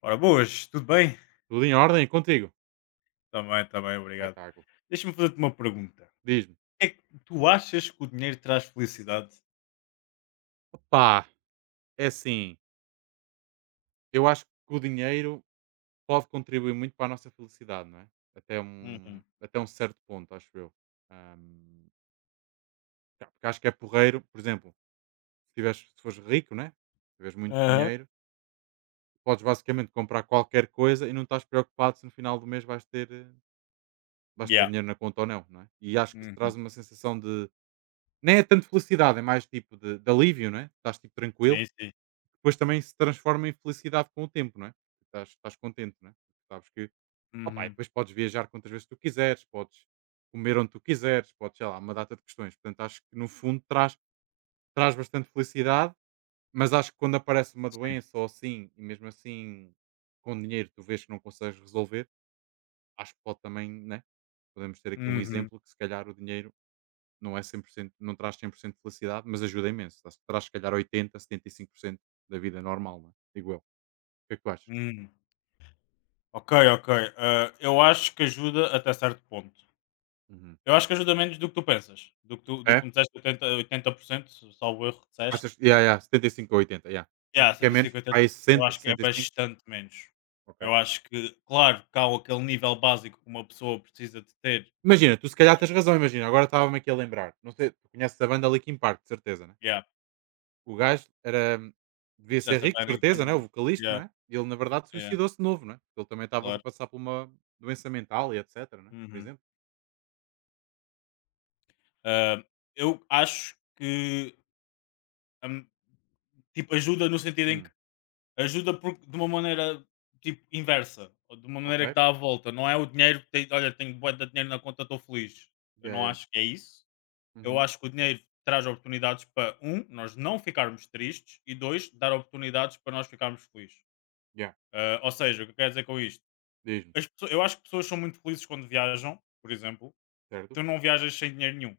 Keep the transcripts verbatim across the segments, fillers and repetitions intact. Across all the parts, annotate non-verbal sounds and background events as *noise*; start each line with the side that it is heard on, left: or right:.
left: Ora, boas, tudo bem?
right: Tudo em ordem e contigo?
left: Também, também, obrigado.
right: Espetáculo.
left: Deixa-me fazer-te uma pergunta.
right: Diz-me.
left: É que tu achas que o dinheiro traz felicidade?
right: Pá, é assim, eu acho que o dinheiro pode contribuir muito para a nossa felicidade, não é? Até um,
left: Uhum.
right: até um certo ponto, acho eu. Ahm, tá, porque acho que é porreiro, por exemplo, se, tiveres, se fores rico, né? Se tiveres muito
left: Aham.
right: dinheiro, podes basicamente comprar qualquer coisa e não estás preocupado se no final do mês vais ter, eh, vais ter
left: Yeah.
right: dinheiro na conta ou não, não é? E acho que isso traz
left: Uhum.
right: uma sensação de, nem é tanto felicidade, é mais tipo de, de alívio, não é? Estás tipo tranquilo.
left: Sim, sim.
right: Depois também se transforma em felicidade com o tempo, não é? Estás, estás contente, não é? Sabes que, opá, e
left: Uhum.
right: depois podes viajar quantas vezes tu quiseres, podes comer onde tu quiseres, podes, sei lá, uma data de questões. Portanto, acho que no fundo traz, traz bastante felicidade, mas acho que quando aparece uma
left: Sim.
right: doença ou assim, e mesmo assim com dinheiro tu vês que não consegues resolver, acho que pode também, né? Podemos ter aqui um
left: Uhum.
right: exemplo que se calhar o dinheiro não é cem por cento, não traz cem por cento de felicidade, mas ajuda imenso. Traz, traz se calhar oitenta por cento, setenta e cinco por cento da vida normal, não é? Digo eu. O que é que tu achas?
left: Uhum. Ok, ok. Ah, eu acho que ajuda até certo ponto.
right: Uhum.
left: Eu acho que ajuda menos do que tu pensas. Do que tu, do que tu
right: É?
left: me disseste oitenta, oitenta por cento, salvo erro que disseste.
right: Achas que, yeah, yeah, setenta e cinco ou oitenta, yeah.
left: Yeah,
right: Acho que é menos?
left: cento e cinquenta,
right: Ah, é
left: eu
right: sessenta,
left: acho que é
right: sessenta e cinco.
left: bastante menos.
right: Ok.
left: Eu acho que, claro, que há aquele nível básico que uma pessoa precisa de ter.
right: Imagina, tu se calhar tens razão, imagina, agora estava-me aqui a lembrar. Não sei, tu conheces a banda Linkin Park, de certeza, né?
left: Yeah,
right: O gajo era,
left: o
right: devia ser
left: Chester
right: rico, de certeza, né? O
left: Bennington,
right: vocalista,
left: yeah,
right: né? E ele, na verdade,
left: yeah,
right: suicidou-se novo, né? Porque ele também estava a
left: claro.
right: passar por uma doença mental e etc, né? Por
left: Uhum.
right: exemplo.
left: Ah, eu acho que, hum, tipo, ajuda no sentido em que
right: Hum.
left: ajuda por, de uma maneira tipo inversa, ou de uma
right: Ok.
left: maneira que dá a volta. Não é o dinheiro que tem, olha, tenho bué de dinheiro na conta, estou feliz. Eu
right: Yeah,
left: não
right: yeah.
left: acho que é isso. Eu
right: Uhum.
left: acho que o dinheiro traz oportunidades para um, nós não ficarmos tristes e dois, dar oportunidades para nós ficarmos felizes.
right: Yeah.
left: Ah, ou seja, o que eu quero dizer com isto?
right: Diz-me,
left: As pesso- eu acho que pessoas são muito felizes quando viajam, por exemplo,
right: certo?
left: tu não viajas sem dinheiro nenhum,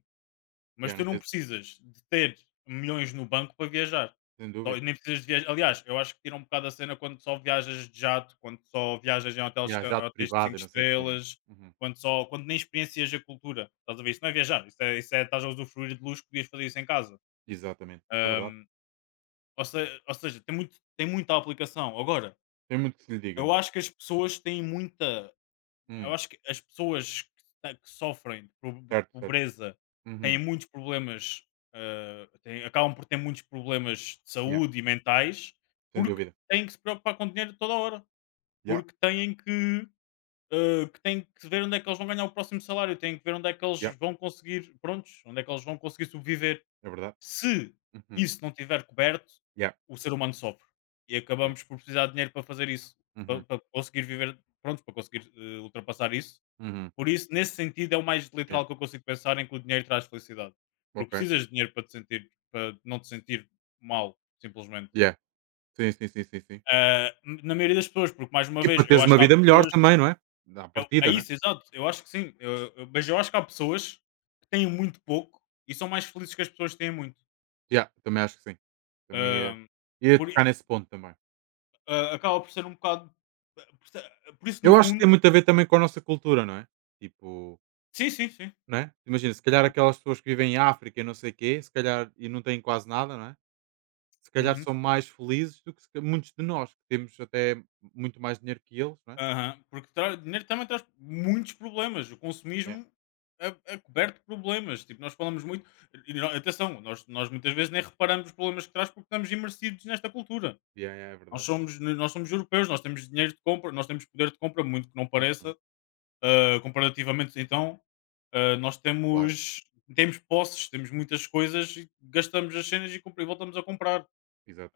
left: mas
right: Yeah,
left: tu
right: não
left: não
right: tens,
left: precisas de ter milhões no banco para viajar.
right: sem
left: Só-
right: dúvida.
left: Nem precisas de viajar. Aliás, eu acho que tira um bocado a cena quando só viajas de jato, quando só viajas em hotéis,
right: Yeah,
left: eh,
right: jato
left: hotéis de
right: privado
left: cinco
right: e não sei o quê, não é?
left: estrelas,
right: Uhum.
left: quando, só, quando nem experiencias a cultura. Estás a ver? Isso não é viajar, isso é, isso é estás a usufruir de luxo, podias fazer isso em casa.
right: Exatamente. É verdade.
left: Ahm, ou, se- ou seja, tem, muito, tem muita aplicação. Agora,
right: Tem muito que se lhe diga,
left: eu
right: né?
left: acho que as pessoas têm muita. Eu
right: Hum,
left: acho que as pessoas que ta que sofrem de po de
right: certo, certo.
left: pobreza
right: Uhum.
left: têm muitos problemas, hã, têm acabam por ter muitos problemas de
right: Yeah,
left: saúde e mentais,
right: sem
left: porque
right: dúvida.
left: têm que se preocupar com dinheiro toda a hora,
right: Yeah,
left: porque têm que, hã, que têm que ver onde é que eles vão ganhar o próximo salário, têm que ver onde é que eles
right: yeah,
left: vão conseguir prontos, onde é que eles vão conseguir sobreviver.
right: é verdade.
left: Se
right: Uhum.
left: isso não tiver coberto,
right: Yeah,
left: o ser humano sofre e
right: yeah.
left: acabamos por precisar de dinheiro para fazer isso, pa
right: Uhum,
left: para conseguir viver pronto, para conseguir, hã, ultrapassar isso.
right: uhum.
left: Por isso, nesse sentido, é o mais
right: Yeah,
left: literal que eu consigo pensar em que o dinheiro traz felicidade. Porque
right: ok.
left: precisas de dinheiro para te sentir, para não te sentir mal, simplesmente.
right: Yeah. Sim, sim, sim, sim, sim.
left: Ah, na maioria das pessoas, porque mais uma
right: E para
left: vez, eu
right: teres
left: acho
right: uma
left: que há
right: vida melhor
left: pessoas.
right: também, não é? À
left: Eu- é
right: partida, não é?
left: isso, exato. Eu acho que sim. eu- eu- mas eu acho que há pessoas que têm muito pouco e são mais felizes que as pessoas que têm muito.
right: Yeah, também acho que sim. Também
left: Ah,
right: ia, ia
left: por,
right: tocar
left: i-
right: nesse ponto também.
left: ah, acaba por ser um bocado. Por, ser- por isso, no
right: Eu acho que tem
left: fundo.
right: muito a ver também com a nossa cultura, não é? Tipo,
left: Sim, sim, sim.
right: não é? Imagina, se calhar aquelas pessoas que vivem em África e não sei quê, se calhar e não têm quase nada, não é? Se calhar
left: Uhum.
right: são mais felizes do que se ca- muitos de nós, que temos até muito mais dinheiro que eles, não é?
left: Aham, porque tra- dinheiro também traz muitos problemas. O
right: Yeah.
left: consumismo é, é coberto de problemas. Tipo, nós falamos muito. E, nó- atenção, nós, nós muitas vezes nem reparamos os problemas que traz porque estamos imersidos nesta cultura.
right: Yeah, yeah, é
left: Nós
right: verdade.
left: somos, nós somos europeus, nós temos dinheiro de compra, nós temos poder de compra, muito que não
right: Uhum.
left: pareça, ah, comparativamente então, ah, nós
right: Claro,
left: temos, temos posses, temos muitas coisas e gastamos as cenas e, compra- e voltamos a comprar.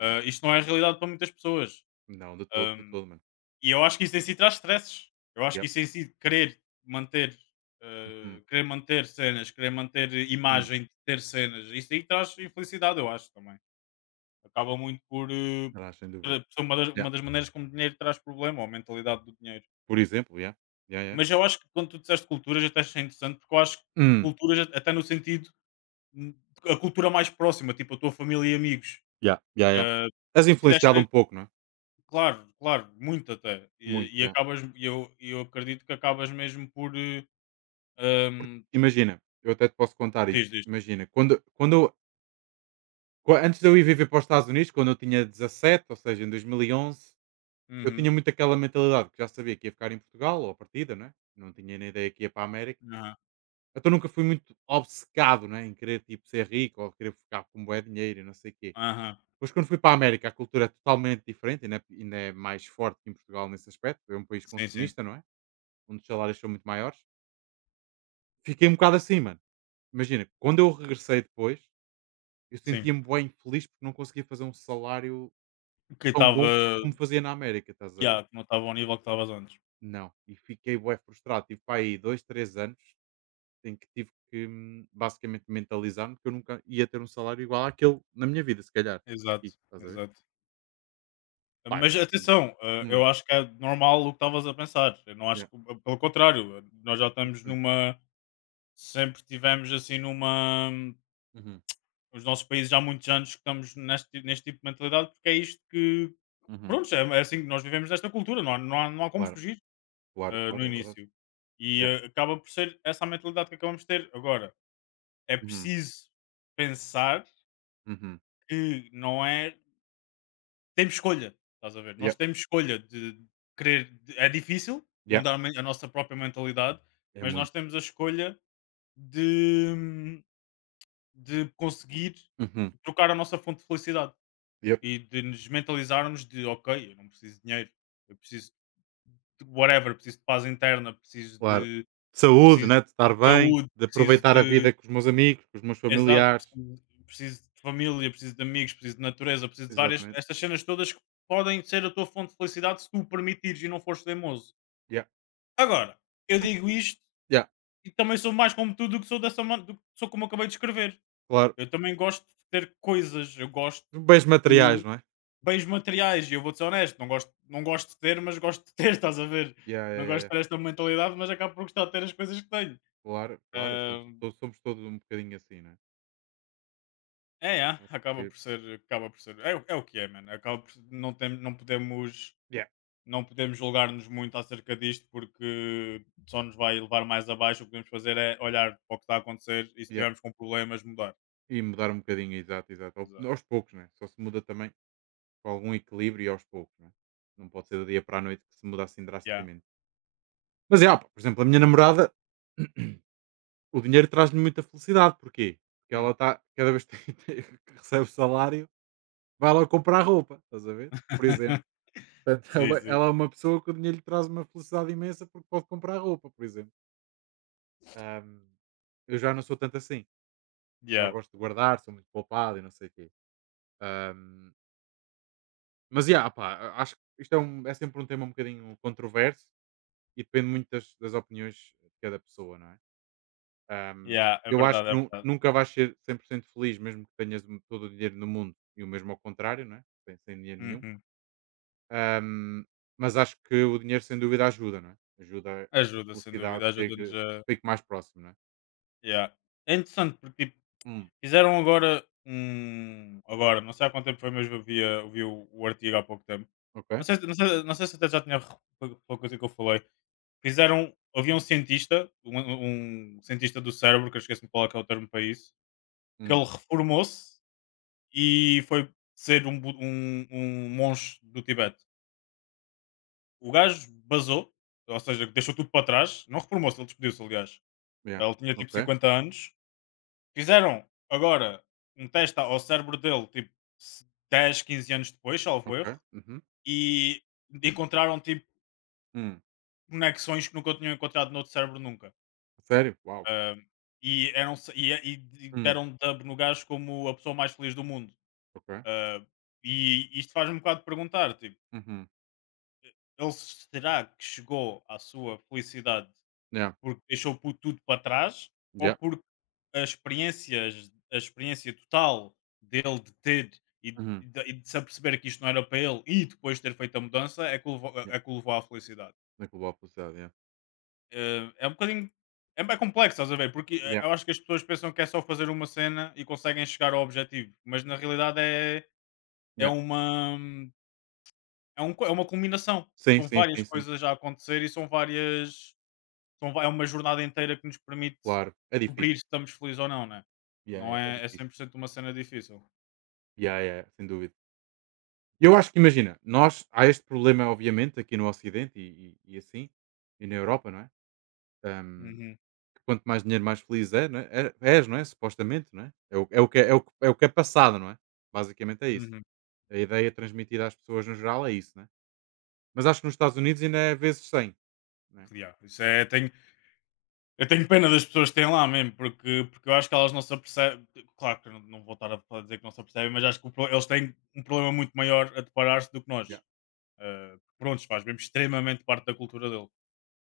left: Ah, isto não é a realidade para muitas pessoas.
right: Não, de todo, de todo, mano.
left: E eu acho que isso em si traz stresses. Eu acho
right: Yeah.
left: que isso em si querer manter,
right: Uhum.
left: eh, querer manter cenas, querer manter
right: Hum.
left: imagem de ter cenas, isso aí traz infelicidade, eu acho também. Acaba muito por eh,
right: Aliás, sem dúvida.
left: tra- ser uma das,
right: Yeah.
left: uma das maneiras como o dinheiro traz problema, ou a mentalidade do dinheiro.
right: Por exemplo, yeah. Yeah, yeah.
left: Mas eu acho que quando tu disseste culturas, até achei interessante, porque eu acho que
right: Hum.
left: culturas, até no sentido, hum, a cultura mais próxima, tipo a tua família e amigos.
right: Yeah, yeah, yeah.
left: Eh,
right: És
left: se quiseres.
right: influenciado um pouco, não é?
left: Claro, claro, muito até. E,
right: Muito,
left: e
right: yeah.
left: acabas, e eu, e eu acredito que acabas mesmo por. eh, hum,
right: Imagina, eu até te posso contar isto.
left: Diz, diz.
right: Imagina, quando, quando eu, qu- antes de eu ir viver para os Estados Unidos, quando eu tinha dezassete, ou seja, em dois mil e onze, eu
left: Uhum.
right: tinha muito aquela mentalidade que já sabia que ia ficar em Portugal, ou à partida, não é? Não tinha nem ideia que ia para a América.
left: Aham,
right: Então nunca fui muito obcecado, né, em querer tipo ser rico ou querer ficar com bué dinheiro e não sei o quê.
left: aham.
right: Depois quando fui para a América a cultura é totalmente diferente, ainda é, ainda é, mais forte que em Portugal nesse aspecto, é um país
left: Sim, sim,
right: consumista, não é? Onde os salários são muito maiores. Fiquei um bocado assim, mano. Imagina, quando eu regressei depois, eu
left: sim.
right: sentia-me bem infeliz porque não conseguia fazer um salário
left: Que
right: tão
left: estava.
right: bom como fazia na América, estás a ver?
left: Yeah, que não estava ao nível que estavas antes.
right: Não, e fiquei bué frustrado, tive para aí dois, três anos em que tive que, hum, basicamente mentalizar-me que eu nunca ia ter um salário igual àquele na minha vida, se calhar, tipo
left: Exato,
right: aqui, estás a ver?
left: exato.
right: Pá,
left: Mas
right: contigo.
left: atenção, eh,
right: Hum,
left: eu acho que é normal o que estavas a pensar. Eu não acho
right: yeah,
left: que. Pelo contrário, nós já estamos
right: hum.
left: numa. Sempre tivemos assim numa.
right: Uhum,
left: Os nossos países já há muitos anos que estamos neste, neste tipo de mentalidade, porque é isto que.
right: uhum.
left: Pronto, é, é assim que nós vivemos nesta cultura, não há, não há, não há como
right: Claro,
left: fugir
right: claro,
left: eh,
right: claro,
left: no
right: é verdade.
left: início. E
right: Yeah.
left: eh, acaba por ser essa a mentalidade que acabamos de ter. Agora, é
right: Uhum,
left: preciso pensar
right: uhum.
left: que não é. Temos escolha, estás a ver?
right: Yeah,
left: Nós temos escolha de querer. De- é difícil
right: yeah,
left: mudar a men- a nossa própria mentalidade,
right: é
left: mas
right: muito.
left: nós temos a escolha de, de conseguir
right: Uhum,
left: trocar a nossa fonte de felicidade.
right: yeah,
left: E de nos mentalizarmos de ok, eu não preciso de dinheiro, eu preciso de whatever, preciso de paz interna, preciso
right: claro.
left: de,
right: Saúde,
left: preciso
right: né? De estar
left: de
right: bem,
left: saúde,
right: de
left: preciso
right: aproveitar a
left: de
right: vida com os meus amigos, com os meus
left: exato,
right: familiares.
left: preciso, preciso de família, preciso de amigos, preciso de natureza, preciso de várias
right: Exatamente.
left: estas cenas todas que podem ser a tua fonte de felicidade se tu o permitires e não fores teimoso.
right: Yeah,
left: Agora, eu digo isto
right: yeah,
left: e também sou mais como tu do que sou dessa man- do que sou como acabei de escrever.
right: claro.
left: Eu também gosto de ter coisas, eu gosto
right: Bens materiais,
left: de
right: não é?
left: bens materiais, e eu vou ser honesto, não gosto, não gosto de ter, mas gosto de ter, *laughs* estás a ver?
right: Yeah, yeah,
left: Não
right: yeah,
left: gosto
right: yeah.
left: de ter esta mentalidade, mas acabo por gostar de ter as coisas que tenho.
right: Claro, claro. Somos,
left: Ahm,
right: to- somos todos um bocadinho assim, não é?
left: é, é,
right: Acho
left: acaba
right: que.
left: por ser, acaba por ser, é, o- é o que é, mano. Acaba por, não, tem, não podemos,
right: Yeah,
left: não podemos julgar-nos muito acerca disto, porque só nos vai levar mais abaixo. O que podemos fazer é olhar para o que está a acontecer e se
right: yeah.
left: tivermos com problemas, mudar.
right: E mudar um bocadinho, exato, exato. Ao-
left: Exato.
right: Aos poucos, né? Só se muda também com algum equilíbrio e aos poucos, né? Não pode ser do dia para a noite que se muda assim
left: Yeah.
right: drasticamente. Mas é, opa, por exemplo, a minha namorada, o dinheiro traz-lhe muita felicidade. Porquê? Porque ela
left: Hum.
right: está, cada vez que tem- *laughs* que recebe salário, vai lá comprar roupa, estás a ver? Por exemplo.
left: *laughs*
right: Portanto,
left: Sim,
right: ela,
left: sim.
right: ela é uma pessoa que o dinheiro lhe traz uma felicidade imensa porque pode comprar roupa, por exemplo. Ahm, eu já não sou tanto assim. Já
left: Yeah.
right: gosto de guardar, sou muito poupado e não sei o quê. Mas yeah, opá, acho que isto é, um- é sempre um tema um bocadinho controverso e depende muito das, das opiniões de cada pessoa, não é? Ahm,
left: Yeah, é
right: eu acho
left: verdade,
right: que
left: é
right: nu-
left: verdade.
right: nunca vais ser cem por cento feliz, mesmo que tenhas m- todo o dinheiro no mundo e o mesmo ao contrário, não é? Sem, sem dinheiro nenhum.
left: Uhum.
right: Ahm, mas acho que o dinheiro, sem dúvida, ajuda, não é? Ajuda a que a
left: Ajuda, sem
right: felicidade
left: dúvida, ajuda-nos
right: chegue,
left: a.
right: fique mais próximo, não é?
left: Yeah. É interessante porque tipo,
right: Hum,
left: fizeram agora um. Agora, não sei há quanto tempo foi, mas eu vi, a- eu vi o, o artigo há pouco tempo. Não
right: ok.
left: sei, se- não sei, não sei se até já tinha re- foi foi coisa que eu falei. Fizeram. Havia um cientista, um, um cientista do cérebro, que eu esqueci-me qual é que é o termo para isso, que
right: Hum,
left: ele reformou-se e foi ser um, bu- um, um monge do Tibete. O gajo basou, ou seja, deixou tudo para trás, não reformou-se, ele despediu-se, aliás.
right: yeah.
left: Ele tinha tipo
right: Ok,
left: cinquenta anos. Fizeram agora um teste ao cérebro dele, tipo, se dez, quinze anos depois, salvo erro,
right: ok. Uhum.
left: e encontraram, tipo,
right: Hum.
left: conexões que nunca tinham encontrado noutro cérebro nunca.
right: Sério? Uau.
left: Ahm, e, eram, e, e
right: Hum,
left: deram dub no gajo como a pessoa mais feliz do mundo.
right: ok.
left: Ah, e isto faz-me um bocado perguntar, tipo,
right: Uhum.
left: ele será que chegou à sua felicidade.
right: Yeah,
left: Porque deixou pu- tudo para trás ou
right: yeah.
left: porque a experiência, a experiência total dele de ter e de, e
right: Uhum.
left: de, e de se aperceber que isto não era para ele e depois ter feito a mudança é que o levou, é que o levou à felicidade.
right: Na Global Publicidade, yeah.
left: Eh, é um bocadinho. É bem complexo, estás a ver? Porque eh,
right: Yeah,
left: eu acho que as pessoas pensam que é só fazer uma cena e conseguem chegar ao objetivo, mas na realidade é, é,
right: yeah.
left: uma, é, um, co- é uma combinação.
right: Sim,
left: São
right: sim,
left: várias
right: sim, sim.
left: coisas a acontecer e são várias. Então é uma jornada inteira que nos permite
right: Claro, é
left: cobrir
right: difícil.
left: se estamos felizes ou não, né?
right: Yeah,
left: Não
right: yeah, é
left: é, é cem
right: difícil.
left: por cento uma cena difícil.
right: Yeah, yeah, yeah, sem dúvida. E eu acho que imagina, nós há este problema, obviamente, aqui no Ocidente e, e- e assim, e na Europa, não é? Ahm,
left: Uhum,
right: que quanto mais dinheiro, mais feliz é, não é? É- és, não é? Supostamente, não é? É o, é, o que, é, é o, que- é o que é passado, não é? Basicamente é isso.
left: uhum.
right: A ideia transmitida às pessoas no geral é isso, não é? Mas acho que nos Estados Unidos ainda é vezes cem, não é?
left: Yeah, isso é, tenho, eu tenho pena das pessoas que têm lá mesmo, porque, porque eu acho que elas não se apercebem. Claro que eu não, não vou estar a a dizer que não se apercebem, mas acho que o pro- eles têm um problema muito maior a deparar-se do que
right: Yeah.
left: nós. Eh, prontos, faz mesmo extremamente parte da cultura dele,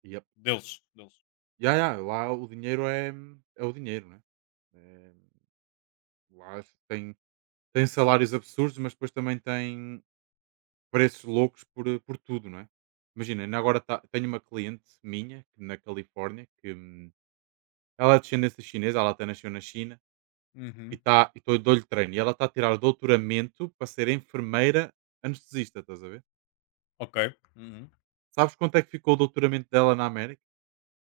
right: Yep.
left: deles. Deles.
right: Yeah, yeah, lá o dinheiro é, é o dinheiro, não é? É, lá tem, tem salários absurdos, mas depois também tem preços loucos por, eh, por tudo, não é? Imagina, ainda agora tá- tenho uma cliente minha que na Califórnia que hum, ela é de descendência chinesa, ela até nasceu na China e,
left: Uhum.
right: tá, e tô- dou-lhe treino. E ela está a tirar doutoramento para ser enfermeira anestesista, estás a ver?
left: Ok. Uhum.
right: Sabes quanto é que ficou o doutoramento dela na América?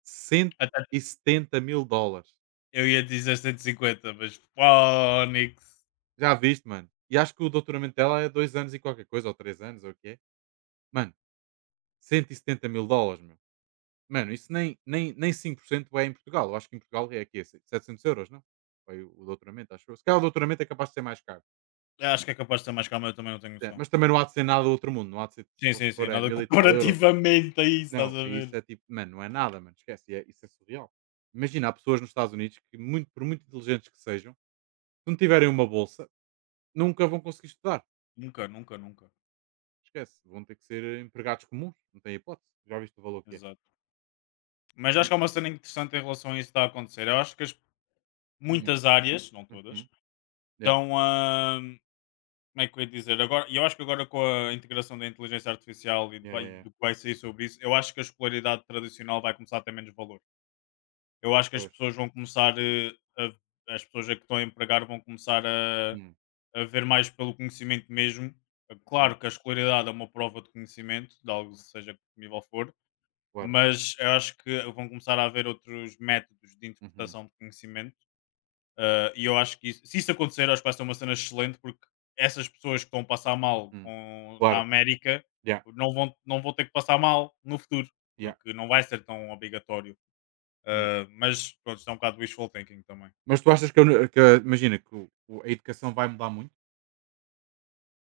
right: cento
left: Até
right: e setenta mil dólares.
left: eu ia dizer cento e cinquenta, mas Phonics.
right: Já viste, mano? E acho que o doutoramento dela é dois anos e qualquer coisa, ou três anos, ou o que é. Mano, cento e setenta mil dólares, meu. Mano, isso nem, nem, nem cinco por cento é em Portugal. Eu acho que em Portugal é aqui, assim, setecentos euros, não? Foi o o doutoramento, acho eu. Se calhar o doutoramento é capaz de ser mais caro.
left: Eu acho que é capaz de ter mais calma, eu também não tenho
right: É,
left: noção.
right: mas também não há de ser nada do outro mundo. Não há de ser, se
left: Sim,
right: for se
left: sim, sim,
right: for, é
left: nada *laughs*
right: mil e tal euros. Um-
left: comparativamente a isso, estás
right: Não,
left: a
right: é isso
left: ver?
right: é tipo, mano, não é nada, mano. Esquece, é- isso é surreal. Imagina, há pessoas nos Estados Unidos que, muito, por muito inteligentes que sejam, se não tiverem uma bolsa, nunca vão conseguir estudar.
left: Nunca, nunca, nunca.
right: Esquece, vão ter que ser eh, empregados comuns. Não tem hipótese. Já viste o valor que é.
left: Exato. Mas acho que há uma cena interessante em relação a isso que está a acontecer. Eu acho que as-
right: Hum,
left: muitas áreas, não
right: uhum.
left: todas,
right: Yeah,
left: estão a. Como é que eu ia dizer? Agora, e eu acho que agora com a integração da inteligência artificial e de
right: yeah, yeah,
left: vai-
right: yeah.
left: do que vai sair sobre isso, eu acho que a escolaridade tradicional vai começar a ter menos valor. Eu acho que as
right: Pois.
left: pessoas vão começar eh, a, as pessoas a que estão a empregar vão começar a
right: Hum,
left: a ver mais pelo conhecimento mesmo. Eh,
right: yeah,
left: Claro que a escolaridade é uma prova de conhecimento, de algo, seja que nível for,
right: claro.
left: mas eu acho que vão começar a haver outros métodos de
right: Uhum.
left: interpretação de conhecimento. Eh, e eu acho que isso- se isso acontecer, eu acho que vai ser uma cena excelente, porque essas pessoas que estão a passar mal
right: Hum,
left: com- na
right: claro,
left: América
right: yeah,
left: não vão, não vão ter que passar mal no futuro,
right: yeah,
left: porque não vai ser tão obrigatório.
right: yeah.
left: Eh, mas pronto, está um bocado wishful thinking também.
right: Mas tu achas que, a uni que a imagina que o o a educação vai mudar muito?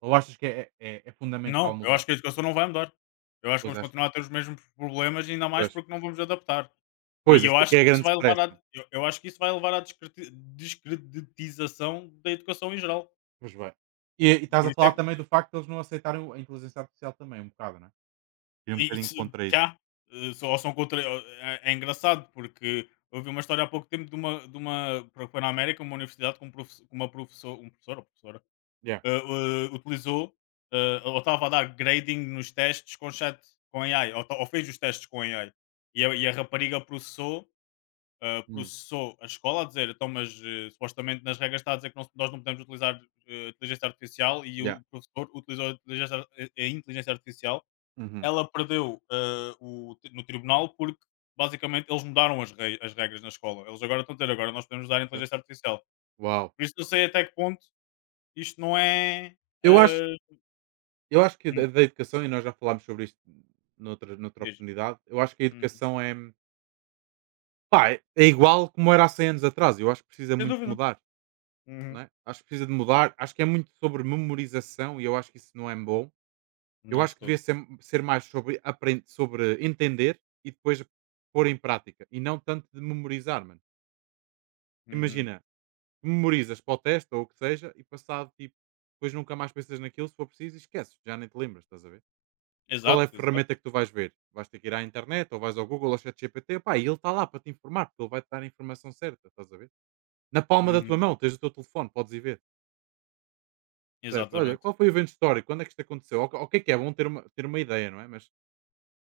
right: Ou achas que é é é é fundamental
left: Não, eu
right: mudar?
left: acho que a educação não vai mudar. Eu acho que
right: Pois,
left: vamos
right: acho,
left: continuar a ter os mesmos problemas, ainda mais
right: pois,
left: porque não vamos adaptar.
right: pois,
left: E eu
right: esse aqui
left: acho
right: é
left: que isso
right: grande
left: vai
right: stress,
left: levar à,
right: mano.
left: eu, eu acho que isso vai levar à descreti- descreditização da educação em geral.
right: Pois bem. E e estás a
left: Por isso é
right: falar
left: que
right: também do facto de eles não aceitarem o a inteligência artificial também um bocado, não é? Ir um bocadinho
left: isso,
right: contra isso.
left: já, eh, só- ou são contra, ou- é, é engraçado porque houve uma história há pouco tempo de uma, de uma foi na América, uma universidade com, um profe- uma professora, um professor, professora
right: Yeah,
left: eh, eh, utilizou eh, ou estava a dar grading nos testes com chat com A I, ou, ta- ou fez os testes com A I. E a, e a rapariga processou, eh,
right: hum,
left: processou a escola a dizer, então, mas eh, supostamente nas regras está a dizer que não se- nós não podemos utilizar eh, inteligência artificial e
right: yeah,
left: o professor utilizou a inteligência, ar- a a inteligência artificial.
right: uhum,
left: Ela perdeu eh, o, no tribunal porque basicamente eles mudaram as, rei- as regras na escola. Eles agora estão a dizer, agora nós podemos usar a
right: ok.
left: inteligência artificial.
right: Uau!
left: Por isso não sei até que ponto isto não é.
right: Eu acho
left: eh,
right: eu acho que da da educação e nós já falámos sobre isto noutra noutra
left: Diz.
right: oportunidade, eu acho que a
left: Uhum.
right: educação é, pá, é é igual como era há cem anos atrás, eu acho que precisa
left: Sem
right: muito de
left: dúvida.
right: mudar.
left: Uhum.
right: Não é? Acho que precisa de mudar. Acho que é muito sobre memorização e eu acho que isso não é bom. Eu
left: Não
right: acho
left: de
right: que
left: todo.
right: devia ser, ser mais sobre, apren- sobre entender e depois pôr em prática e não tanto de memorizar, mano.
left: Uhum.
right: Imagina, memorizas para o teste ou o que seja e passado, tipo, depois nunca mais pensas naquilo se for preciso e esqueces, já nem te lembras, estás a ver? Qual é a
left: Exato, exato.
right: ferramenta que tu vais ver? Vais ter que ir à internet ou vais ao Google ou ChatGPT, pá, e ele está lá para te informar, porque ele vai te dar a informação certa, estás a ver? Na palma da tua
left: Uhum.
right: mão, tens o teu telefone, podes ir ver. Certo. Olha,
left: Exatamente.
right: qual foi o evento histórico? Quando é que isto aconteceu? O o que é que é bom ter uma, ter uma ideia, não é? Mas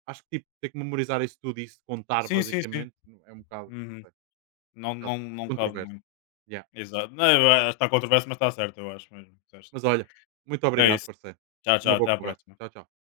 right: acho que tipo, ter que memorizar isso tudo e isso contar,
left: Sim, sim, sim.
right: basicamente, é um bocado,
left: Uhum.
right: é um
left: Não, não,
right: bocado
left: não cabe
right: controverso.
left: muito.
right: Yeah.
left: Exato. Não, eu acho que está controverso, mas está certo, eu acho mesmo. Disseste.
right: Mas olha, muito
left: É
right: obrigado,
left: isso.
right: parceiro.
left: Tchau,
right: Foi
left: tchau.
right: uma boa
left: Até à
right: conversa.
left: próxima.
right: Tchau, tchau.